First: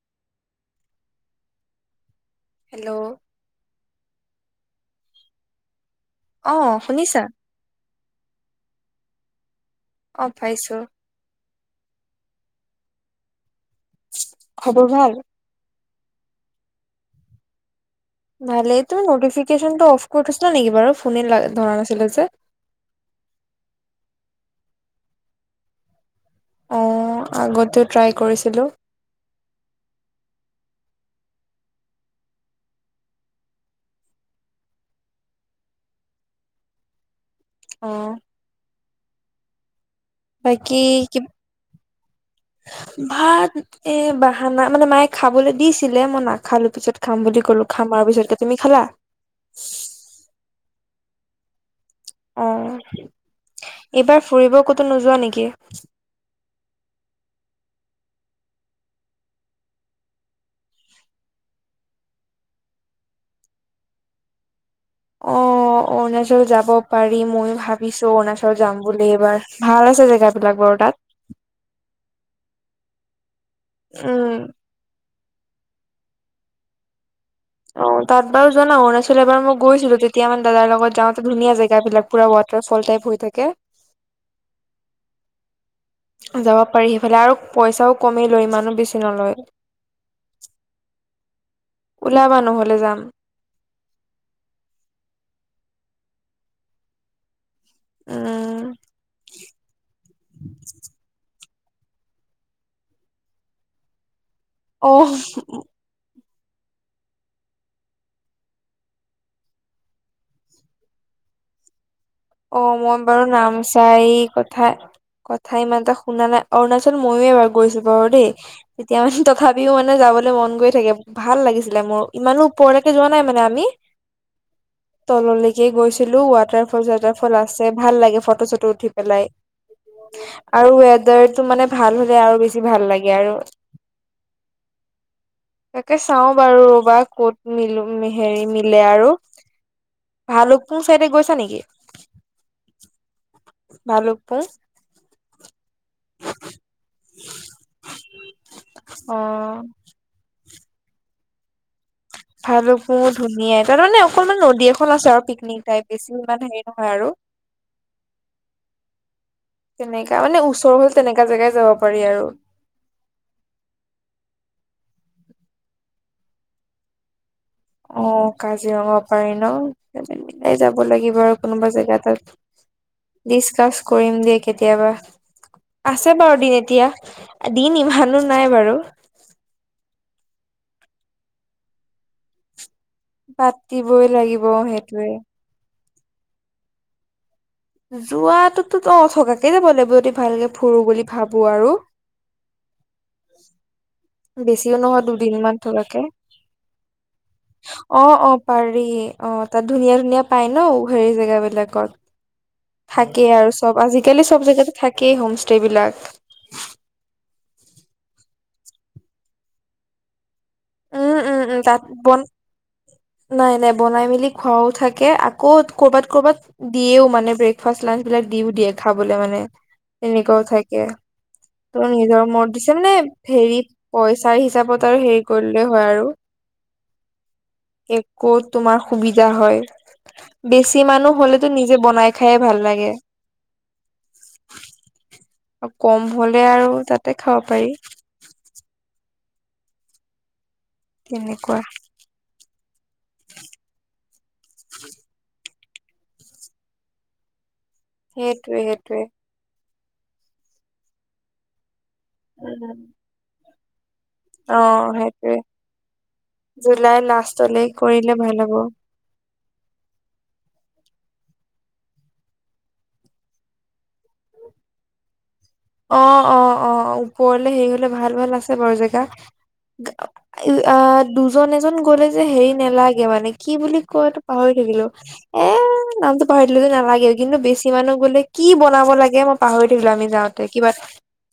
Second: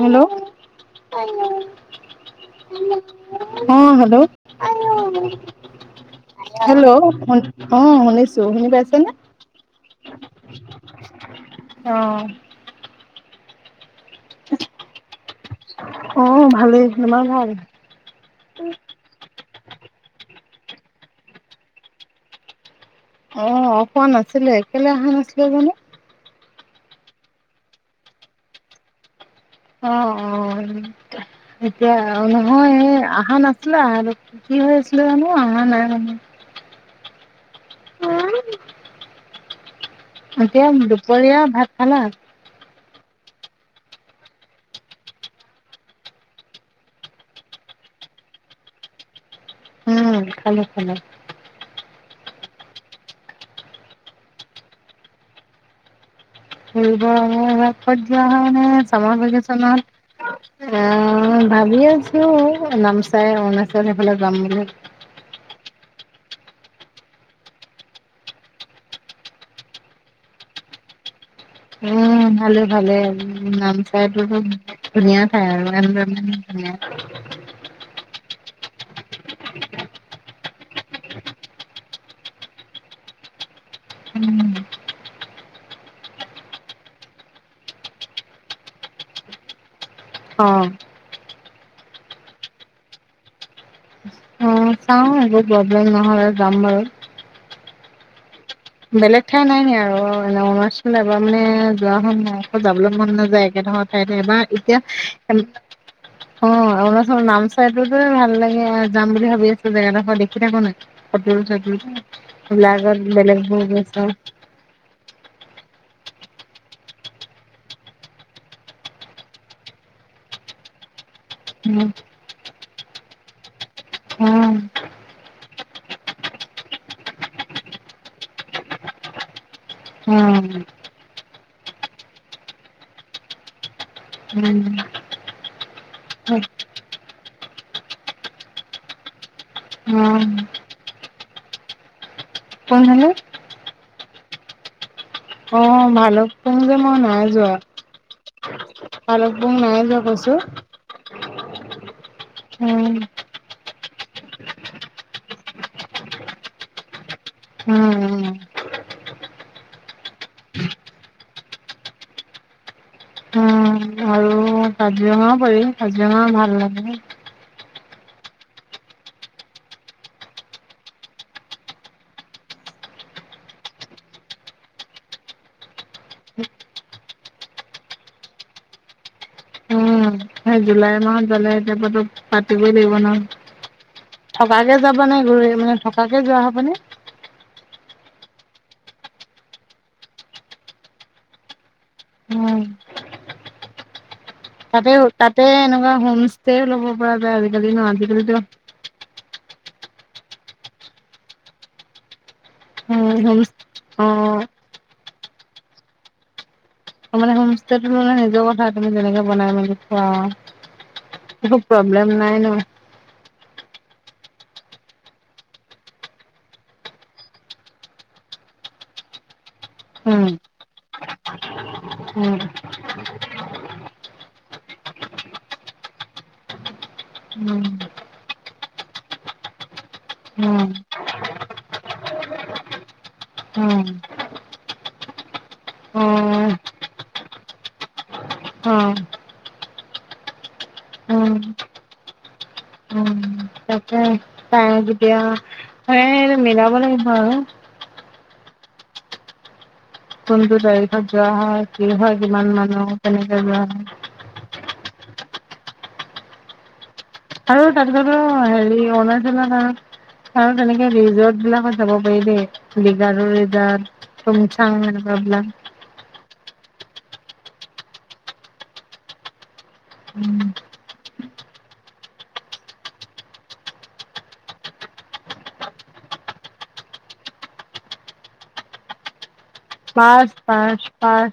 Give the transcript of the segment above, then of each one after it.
Hello hello অ hello অ hello শুনিছা শু অ শুনিছো শুনি পাইছে ন অ পাইছো অ খবৰ ভাল অ ভালেই তোমাৰ ভাল নহলে তুমি নটিফিকন অফ কৰি থছ না নেকি বাৰু ফোনে ধৰা নাছিল যে অ খোৱা নাছিলে একলে অহা নাছিলে জানো অ আগতেো ট্ৰাই কৰিছিলো অ অ এতিয়া নহয় অহা নাছিলা আৰু কি হৈ আছিলো জানো অ নাই আহ মানে এতিয়া কি দুপৰীয়া ভাত খালা ভাত এ বাহানা মানে মায়ে খাবলৈ দিছিলে মই নাখালো পিছত খাম বুলি ক'লো খামা তাৰ পিছতকে তুমি খালা উম খালো খালো অ এইবাৰ ফুৰিব ক'তো নোযোৱা নেকি [inaudible] অ ভাবি আছো নামচাই অৰুণাচল সেইফালে যাম বুলি অ অৰুণাচল যাব পাৰি মইয়ো ভাবিছো অৰুণাচল যাম বুলি এইবাৰ ভাল আ জেগাবিলাক বাৰু তাত উ ভালে ভালে নামচাইটোো উম ধুনীয়া অ অ তাত বাৰু যোৱা ন অৰুণাচল এবাৰ মই গৈছিলো তেতিয়া মানে দাদাৰ লগত যাওঁতে ধুনীয়া জেগাব বিিলাক পুৰা ৱাটাৰফল টাইপ হৈ থাকে উম [inaudible] যাব পাৰি সেইফালে আৰু পইচাও কমি লৈ ইমানো বেছি নলয় অ ওলাবা নহলে যাম অ চাও একো প্ৰব্লেম নহয় যাম বাৰু উম বেলেগ ঠাই নাই ন আৰু এনে অৰুণাচল এবাৰ মানে যোৱা [unintelligible] আকৌ যাবলৈ মন নাযায় একে ধৰৰ ঠাইতে এবাৰ এতিয়া অ [unintelligible] অ অৰুণাচলৰ নামচাইটোতে ভাল লাগে আৰু যাম বুলি ভাবি আছো জেগাডোখৰ দেখি থাকো নাই সেই ফটোত অ মই [unintelligible] [unintelligible] বেলেগ [unintelligible] কথা কথা ইমান এটা [unintelligible] অৰুণাচল ময়ো এবাৰ গৈছো বাৰু দেই তেতিয়া মানে তথাপিও মানে যাবলৈ মন গৈ থাকে ভাল লাগিছিলে মোৰ ইমানো ওপৰলৈকে যোৱা নাই মানে আমি উম তললৈকে গৈছিলো ৱাটাৰ ফল চৱাটাৰ ফল আছে ভাল লাগে ফটো চটো উঠি পেলাই আৰু ৱেডাৰটো মানে ভাল হলে আৰু বেছি ভাল লাগে আৰু [inaudible] তাকে চাওঁ কোনফালে বাৰু ৰবা কত মিলো হেৰি মিলে আৰু ভালুকপুং চাইডে গৈছা নেকি ভালুকপুং অ ভালুকপুং যে মই নাই যোৱা অ ভালুকপুং নাই যোৱা কৈছো উম ভালুকপুং ধুনীয়া তাৰ মানে অকনমান নদী এখন আছে আৰু পিকনিক টাইপ বেছি ইমান হেৰি নহয় আৰু উম তেনেকা মানে ওচৰ হ'ল তেনেকা জেগাই যাব পাৰি আৰু উম আৰু কাজিৰঙাও পৰিল কাজিৰঙা ভাল লাগে অ কাজিৰঙা পাৰি ন মিলাই যাব লাগিব আৰু কোনোবা জেগা তাত ডিচকাচ কৰিম দে কেতিয়াবা আছে বাৰু দিন এতিয়া দিন ইমানো নাই বাৰু উম সেই জুলাই মাহত গলে [unintelligible] পাতি [unintelligible] ন পাতিবই লাগিব থকাকে যাব সেইটোৱে নে গুৰি আহিবা থকাকে যোৱা হ'বনি যোৱাটোতো অ থকাকে যাব লাগিব যদি ভালকে ফুৰো বুলি ভাবো আৰু উ [unintelligible] বেছিও নহয় দুদিন মান থকাকে হোম ষ্টেও ল'ব পৰা যায় আজিকালি ন অ অ আজিকালিতো পাৰি অ তাত ধুনীয়া ধুনীয়া পাই ন সেইৰি জেগাবিলাকত থাকেই হোম আৰু চব অ আজিকালি চব জেগাতে থাকেই হোম ষ্টে বিলাক হম [unintelligible] নিজৰ কথা তুমি যেনেকে বনাই মেলি খোৱা উম উম উম একো তাত প্ৰব্লেম বন নাই ন নাই নাই বনাই মেলি খোৱাও থাকে আকৌ কৰ'বাত কৰ'বাত দিয়েও মানে ব্ৰেকফাষ্ট লাঞ্চ [unintelligible] বিলাক দিও দিয়ে খাবলৈ মানে উম এনেকোৱাও থাকে তোৰ নিজৰ উম [unintelligible] [unintelligible] নে হেৰিত পইচাৰ হিচাপত আৰু হেৰি কৰিলে হয় আৰু উম একো তোমাৰ সুবিধা হয় উম বেছি মানুহ হলেতো নিজে বনাই খাইয়ে ভাল লাগে উম আৰু অ কম হলে আৰু তাতে খাব পাৰি অ উম তেনেকুৱা [unintelligible] এনে মিলাব লাগিব আৰু সেইটোৱে সেইটোৱে কোনটো তাৰিখত যোৱা হয় কি হয় কিমান উম, মানুহ কেনেকে যোৱা হয় অ সেইটোৱে জুলাই লাষ্টলে আৰু কৰিলে তাৰপিছতো ভাল হ'ব। হেৰি অনাই [unintelligible] আৰু তেনেকে ৰিজৰ্ট বিলাকত যাব পাৰি দেই লিগাৰু ৰিজৰ [unintelligible] এনেকুৱা বিলাক অ', অ', অ', পৰলে হেৰি হলে ভাল ভাল আছে বাৰু জেগা। আ দুজন এজন গলে যে হেৰি নেলাগে মানে কি বুলি কয়টো পাহৰি থিলো এ নামতটো পাহৰি দিলো নালাগেও কিন্তু বেছি মানুহ গ'লে কি বনাব লাগে মই পাহৰি থিলো আমি যাওঁ। পাৰ্ক কিবা পাৰ্ক পাৰ্ক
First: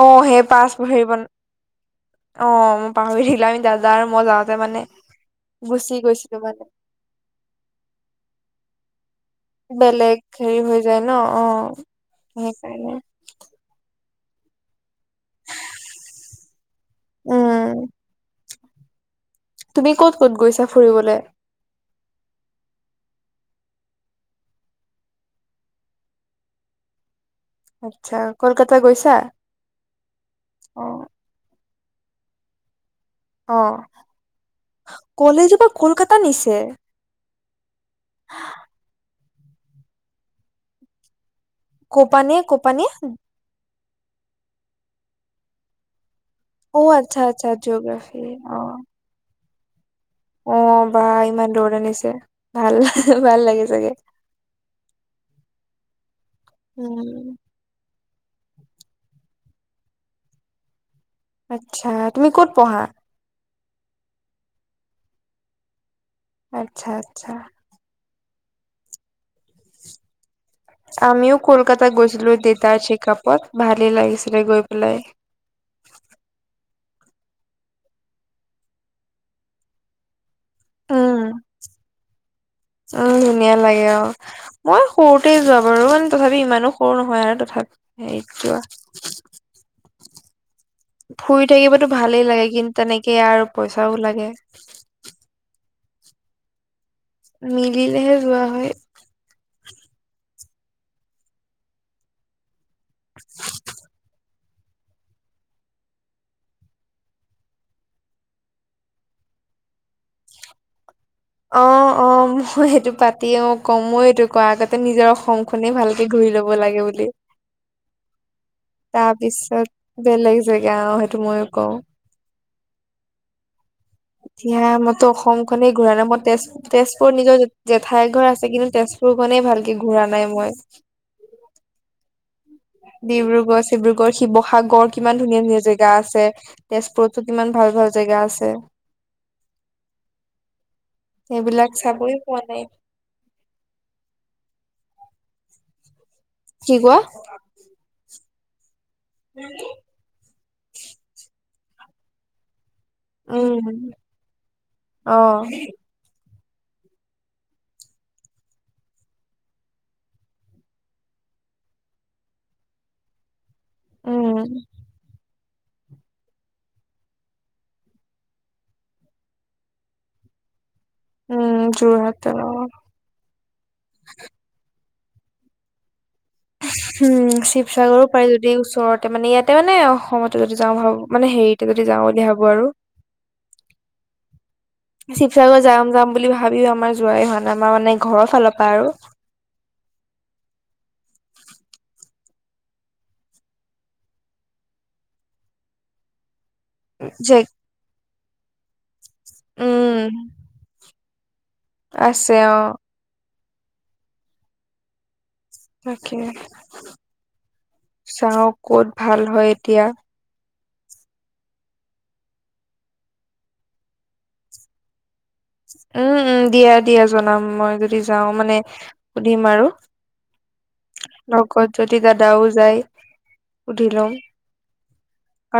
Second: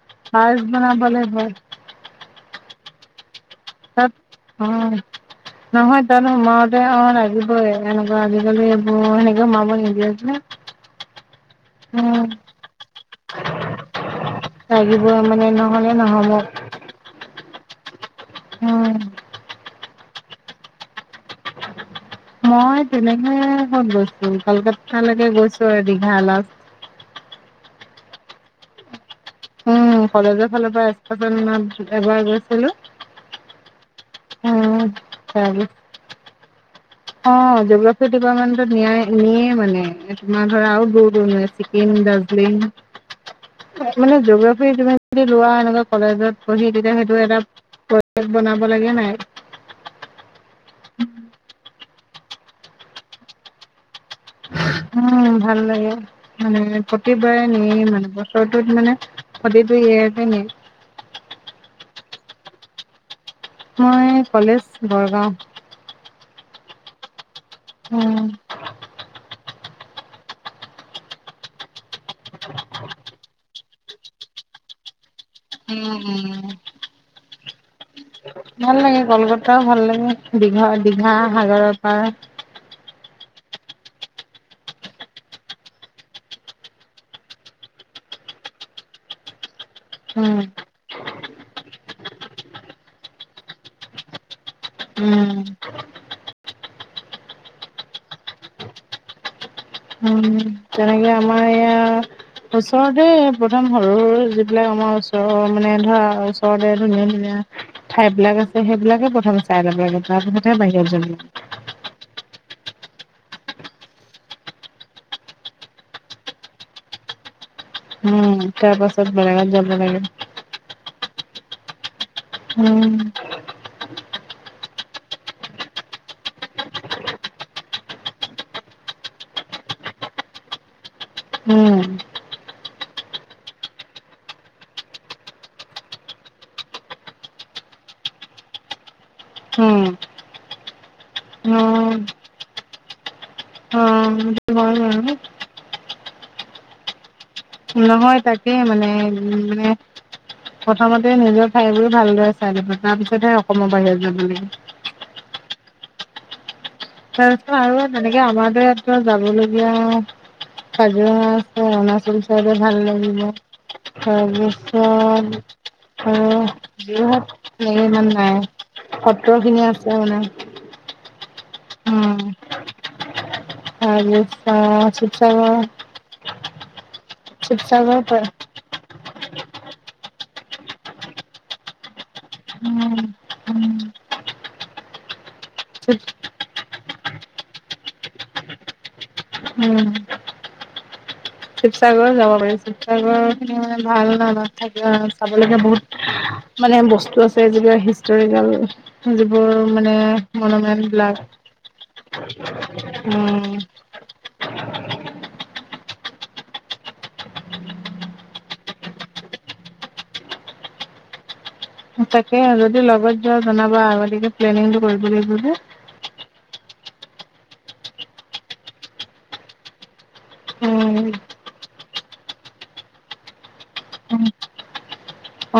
অ সেই পাৰ্ক পাছ বনাব পহৰিবন লাগিব অ', মই পাহৰি দিলো আমি দাদা আৰু তাত মই যাওঁতে অ মানে গুচি নহয় ত গৈছিলো মানে সোমাওতে অ লাগিবই এনেকুৱা আজিকালি এইবোৰ সেনে বেলেগ হেৰি হৈ যায় ন উম অ সেইকাৰণে। লাগিব মানে নহ'লে নহ'ম। উম'। উম'। তুমি ক'ত ক'ত গৈছা ফুৰিবলৈ? মই তেনেকে কত গৈছো কলকাতালৈকে গৈছো আৰু দীঘা ল আচ্ছা কলকাতা গৈছা? উম কলেজৰ ফালৰ অ পৰা এবাৰ গৈছিলো। অ উম কলেজো তাৰপিছত পৰা কলকাতা নিছে। অ', জিগ্ৰাফী ডিপাৰ্টমেন্টত নাই নিয়ে মানে তোমাৰ ধৰা আৰু দূৰ দূৰণ হৈ আছে কপানে কপানে [unintelligible] মানে জগ্ৰাফি তমি যদি লোৱা এনেুৱা কলেজত পঢ়ি, অ তেতিয়া সেইটো আচ্ছা এটা আচ্ছা জিঅ'গ্ৰাফি প্ৰজেক্ট অ বনাব লাগে নাই? ভাল-ভাল, ভাল লাগে চাগে। উম' ভাল লাগে মানে উম প্ৰতিবাৰে নিয়েই মানে- বছৰটোত মানে প্ৰতিটো ইয়াৰতে নিয়ে। আচ্ছা! তুমি ক'ত পঢ়া? মই কলেজ বৰগাঁও। আচ্ছা-আচ্ছা। উম'। আমিও কলকাতা গৈছিলো দেতাৰ চেকআপত ভালেই লাগিছিলে গৈ পেলাই। উম উম। ভাল লাগে কলকাতাও ভাল লাগে দীঘা, দীঘা সাগৰৰ পাৰ- উ', ধুনীয়া লাগে অ মই সৰুতে যোৱা বাৰু মানে তথাপি ইমানো সৰু নহয় আৰু তথা- সেইটোৱা। উম ফুৰি থাকিবতো ভালেই লাগে কিন্তু তেনেকেই আৰু পইচাও লাগে। উম মিলিলেহে যোৱা হয়। উম তেনেকে আমাৰ এয়া ওচৰতে প্ৰথম সৰু-সৰু যি- বিলাক আমাৰ ওচৰৰ মানে ধৰা ওচৰতে ধুনীয়া-ধুনীয়া ঠাই বিলাক আছে সেইবিলাকে প্ৰথমে- চাই ল'ব লাগে। তাৰপিছতহে বাহিৰত যাবলাগে। অ', অ', মই সেটো পাতি অ' ক' মই এইটো কোৱা আগতে নিজৰ অসমখনে ভালকে ঘূ- ৰি ল'ব লাগে বুলি। উম তাৰ পাছত বেলেগত যাব তাৰপিছত লাগে বেলেগ জেগা, অ' সে- টো মইও কওঁ। উম'। এতিয়া মইতো অসম খনেই ঘূৰা নাই। ম' তেজ, তেজপুৰত নিজৰ জেঠাই ঘৰ আছে কিন্তু তেজ- পুৰখনেই ভালকে ঘূৰা নাই মই। উম'। ডিব্ৰুগড়-চিব্ৰুগড়, শিৱসাগৰ কিমান ধুনীয়া-ধুনীয়া জেগা আছে তেজপুৰততো কিমান ভাল ভাল জেগা আছে। উম'। সেইবিলাক উম, চাবই পোৱা নাই। উম, হয়, হয়, হয়। কি কোৱা? নহয় তাকেই মানে উ মানে প্ৰথমতে নিজৰ ঠাইবোৰ ভালদৰে চাই লবা তাৰ পিছতহে অসমৰ উম বাহিৰত যাব লাগে। অ তাৰপিছত আৰু ইয়াত তেনেকে আমাৰতো ইয়াত ত' যাবলগীয়া- কাজিৰঙা আছে, অৰুণাচল চাইডে ভাল লাগিব। উম তাৰপিছত অ' যোৰহাট ফালে ইমান নাই। সত্ৰ খিনি আছে মানে। উম উম। যোৰহাট তাৰপিছত শিৱসাগৰ উম' শিৱসাগৰ শিৱসাগৰো পাৰি যদি ওচৰতে মানে ইয়া- তে মানে অসমতে যদি যাওঁ ভাবো মানে হেৰিতে যদি যাওঁ বুলি ভাবো আৰু উম, উম, শিৱ সাগৰ যাম শিৱ যাম বুলি ভাবিও আমাৰ যোৱাই হোৱা নাই। আমাৰ মানে ঘৰৰ ফালৰ পৰা আৰু উম'। শিৱসাগৰ যাব পাৰি। শিৱসাগৰখিনি মানে ভাল ন' তাত থাকি চাবলগীয়া বহুত মানে বস্তু যে আছে যিবাক হিষ্টৰিকেল, যিবোৰ মানে উম মনুমেণ্ট আছে অ বিলাক উম'। তাকে, চাও কত ভাল হয় এতিয়া। তাকে যদি লগত যোৱা জনাবা। আগতীয়াকৈ প্লেনিংটো কৰিব লাগ যে। উম উম, দিয়া, দিয়া জনাম মই যদি যাওঁ মানে সুধিম আৰু। উম লগত যদি দাদাও যায় সুধি লম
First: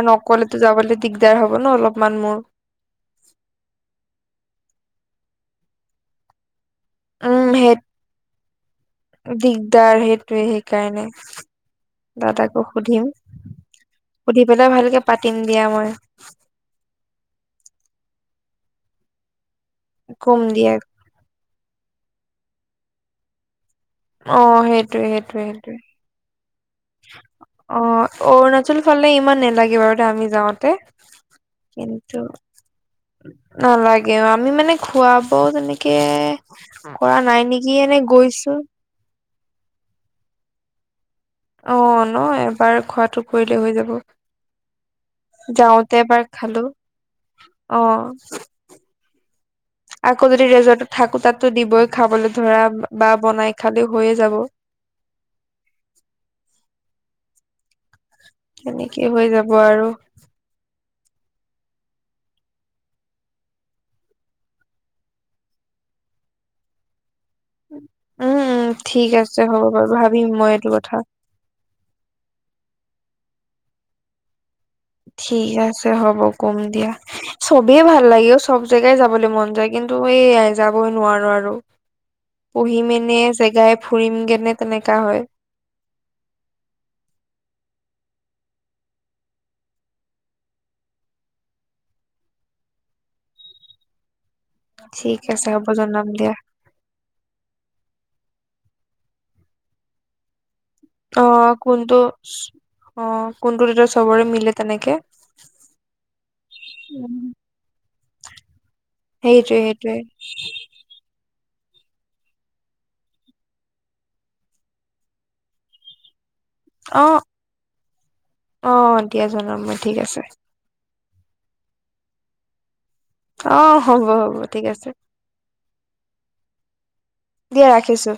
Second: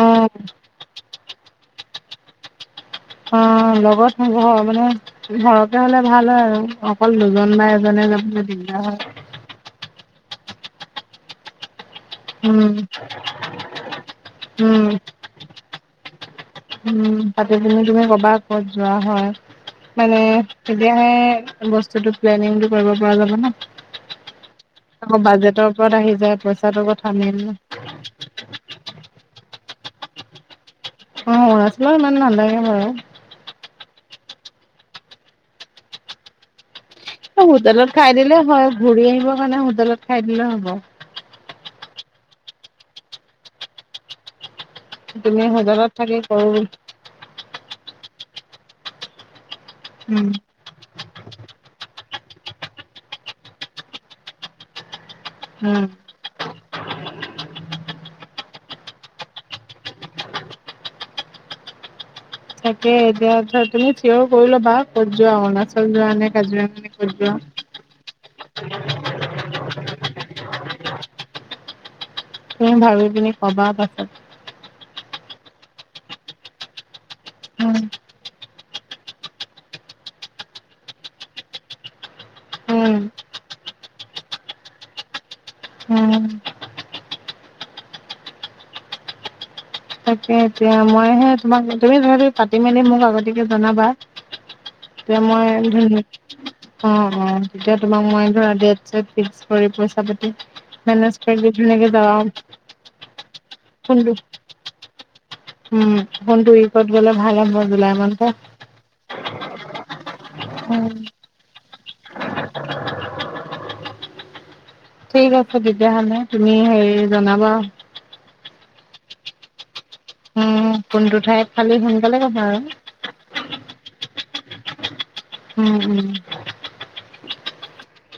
অ অকলেতো যাবলে দিগদাৰ হ'ব ন অলপমান মোৰ অ লগত হব মানে ঘৰকে হলে ভাল হয় আৰু অকল উম দুজন বা সেই এজনে যাব দিগদাৰ সেইটোোৱে সেইকাৰণে উম দাদাকো সুধিম সুধি পেলাই উম ভালকে পাতিম দিয়া মই উ পাতি পিনি তুমি ক'বাত ক'ত যোৱা হয় মানে কম দিয়া তেতিয়াহে বস্তুতটো প্লেনিংটো কৰিব পৰা যাব ন অ সেইটোৱে আ সেইটোৱে বাজেটৰ সেইটোৱে ওপৰত আহি যায় পইচা অ অৰুণাচল ফালে ইমান নালাগে বাৰু দে আমি যাওঁতে অ অৰুণাচলত ইমান কিন্তু নালাগে বাৰু নালাগে আমি মানে খুৱ বও তেনেকে কৰা নাই নেকি হোটেলত এনে খাই দিলে গৈছো হয় ঘূৰি আহিব কাৰণে হোটেলত খাই দিলে হ'ব অ ন এবাৰ খোৱাাতটো কৰিলেই হৈ তুমি যাব হোটেলত যাওঁতে থাকি এবাৰ কৰো খালো অ উম আকৌ যদি ৰেজৰ্টত থাকো তাতো দিব বৈ খাবলৈ ধৰা বা বনাই খালে হৈয়ে যাব উম তেনেকেই হৈ যাব আৰু তাকে এতিয়া ধৰা তুমি চঞৰ কৰি ল'বা ক'ত যোৱা অৰুণাচল যোৱা নে কাজিৰা নে ক'ত যোৱা উম ঠিক আছে হ'ব বাৰু ভাবিম মই এইটো কথা তুমি ভাবি পিনি কবা পাছত ঠিক আছে হ'ব কম দিয়া চবেই ভাল লাগে অ চব জেগাই যাবলৈ মন যায় কিন্তু মইয়াই যাবই নোৱাৰো আৰু উম পঢ়িমেনে জেগাই ফুৰিমগেনেে তেনেককাা হয় উম উম তাকে এতিয়া মইহে তোমাক তুমি যহ পাতি মেলি মোক আগতাকে জনাবা ঠিক তেয়া মই আছে হ'ব ধুন জনাম দিয়া অ অ তেতিয়া তোমাৰ মই ধৰা দে ত ফিক্স কৰি পইচা পাতি মেনেজ অ কৰি দি ধুনীয়াকে কোনটো যাবা অ কোনটো দেতিয়া চবৰে মিলে তেনেকে উম কোনটো উকত গ'লে ভাল হ'ব জুলাই মানটা সেইটোৱে সেইটোৱে উ ঠিক আছে তেতিয়াহলে তুমি অ হেৰি জনাবা অ দিয়া জনাম মই ঠিক আছে উম কোনটো ঠাইত খালি সোনকালে কবা আৰু অ হব হব ঠিক আছে উ উ দিয়া ৰাখিছো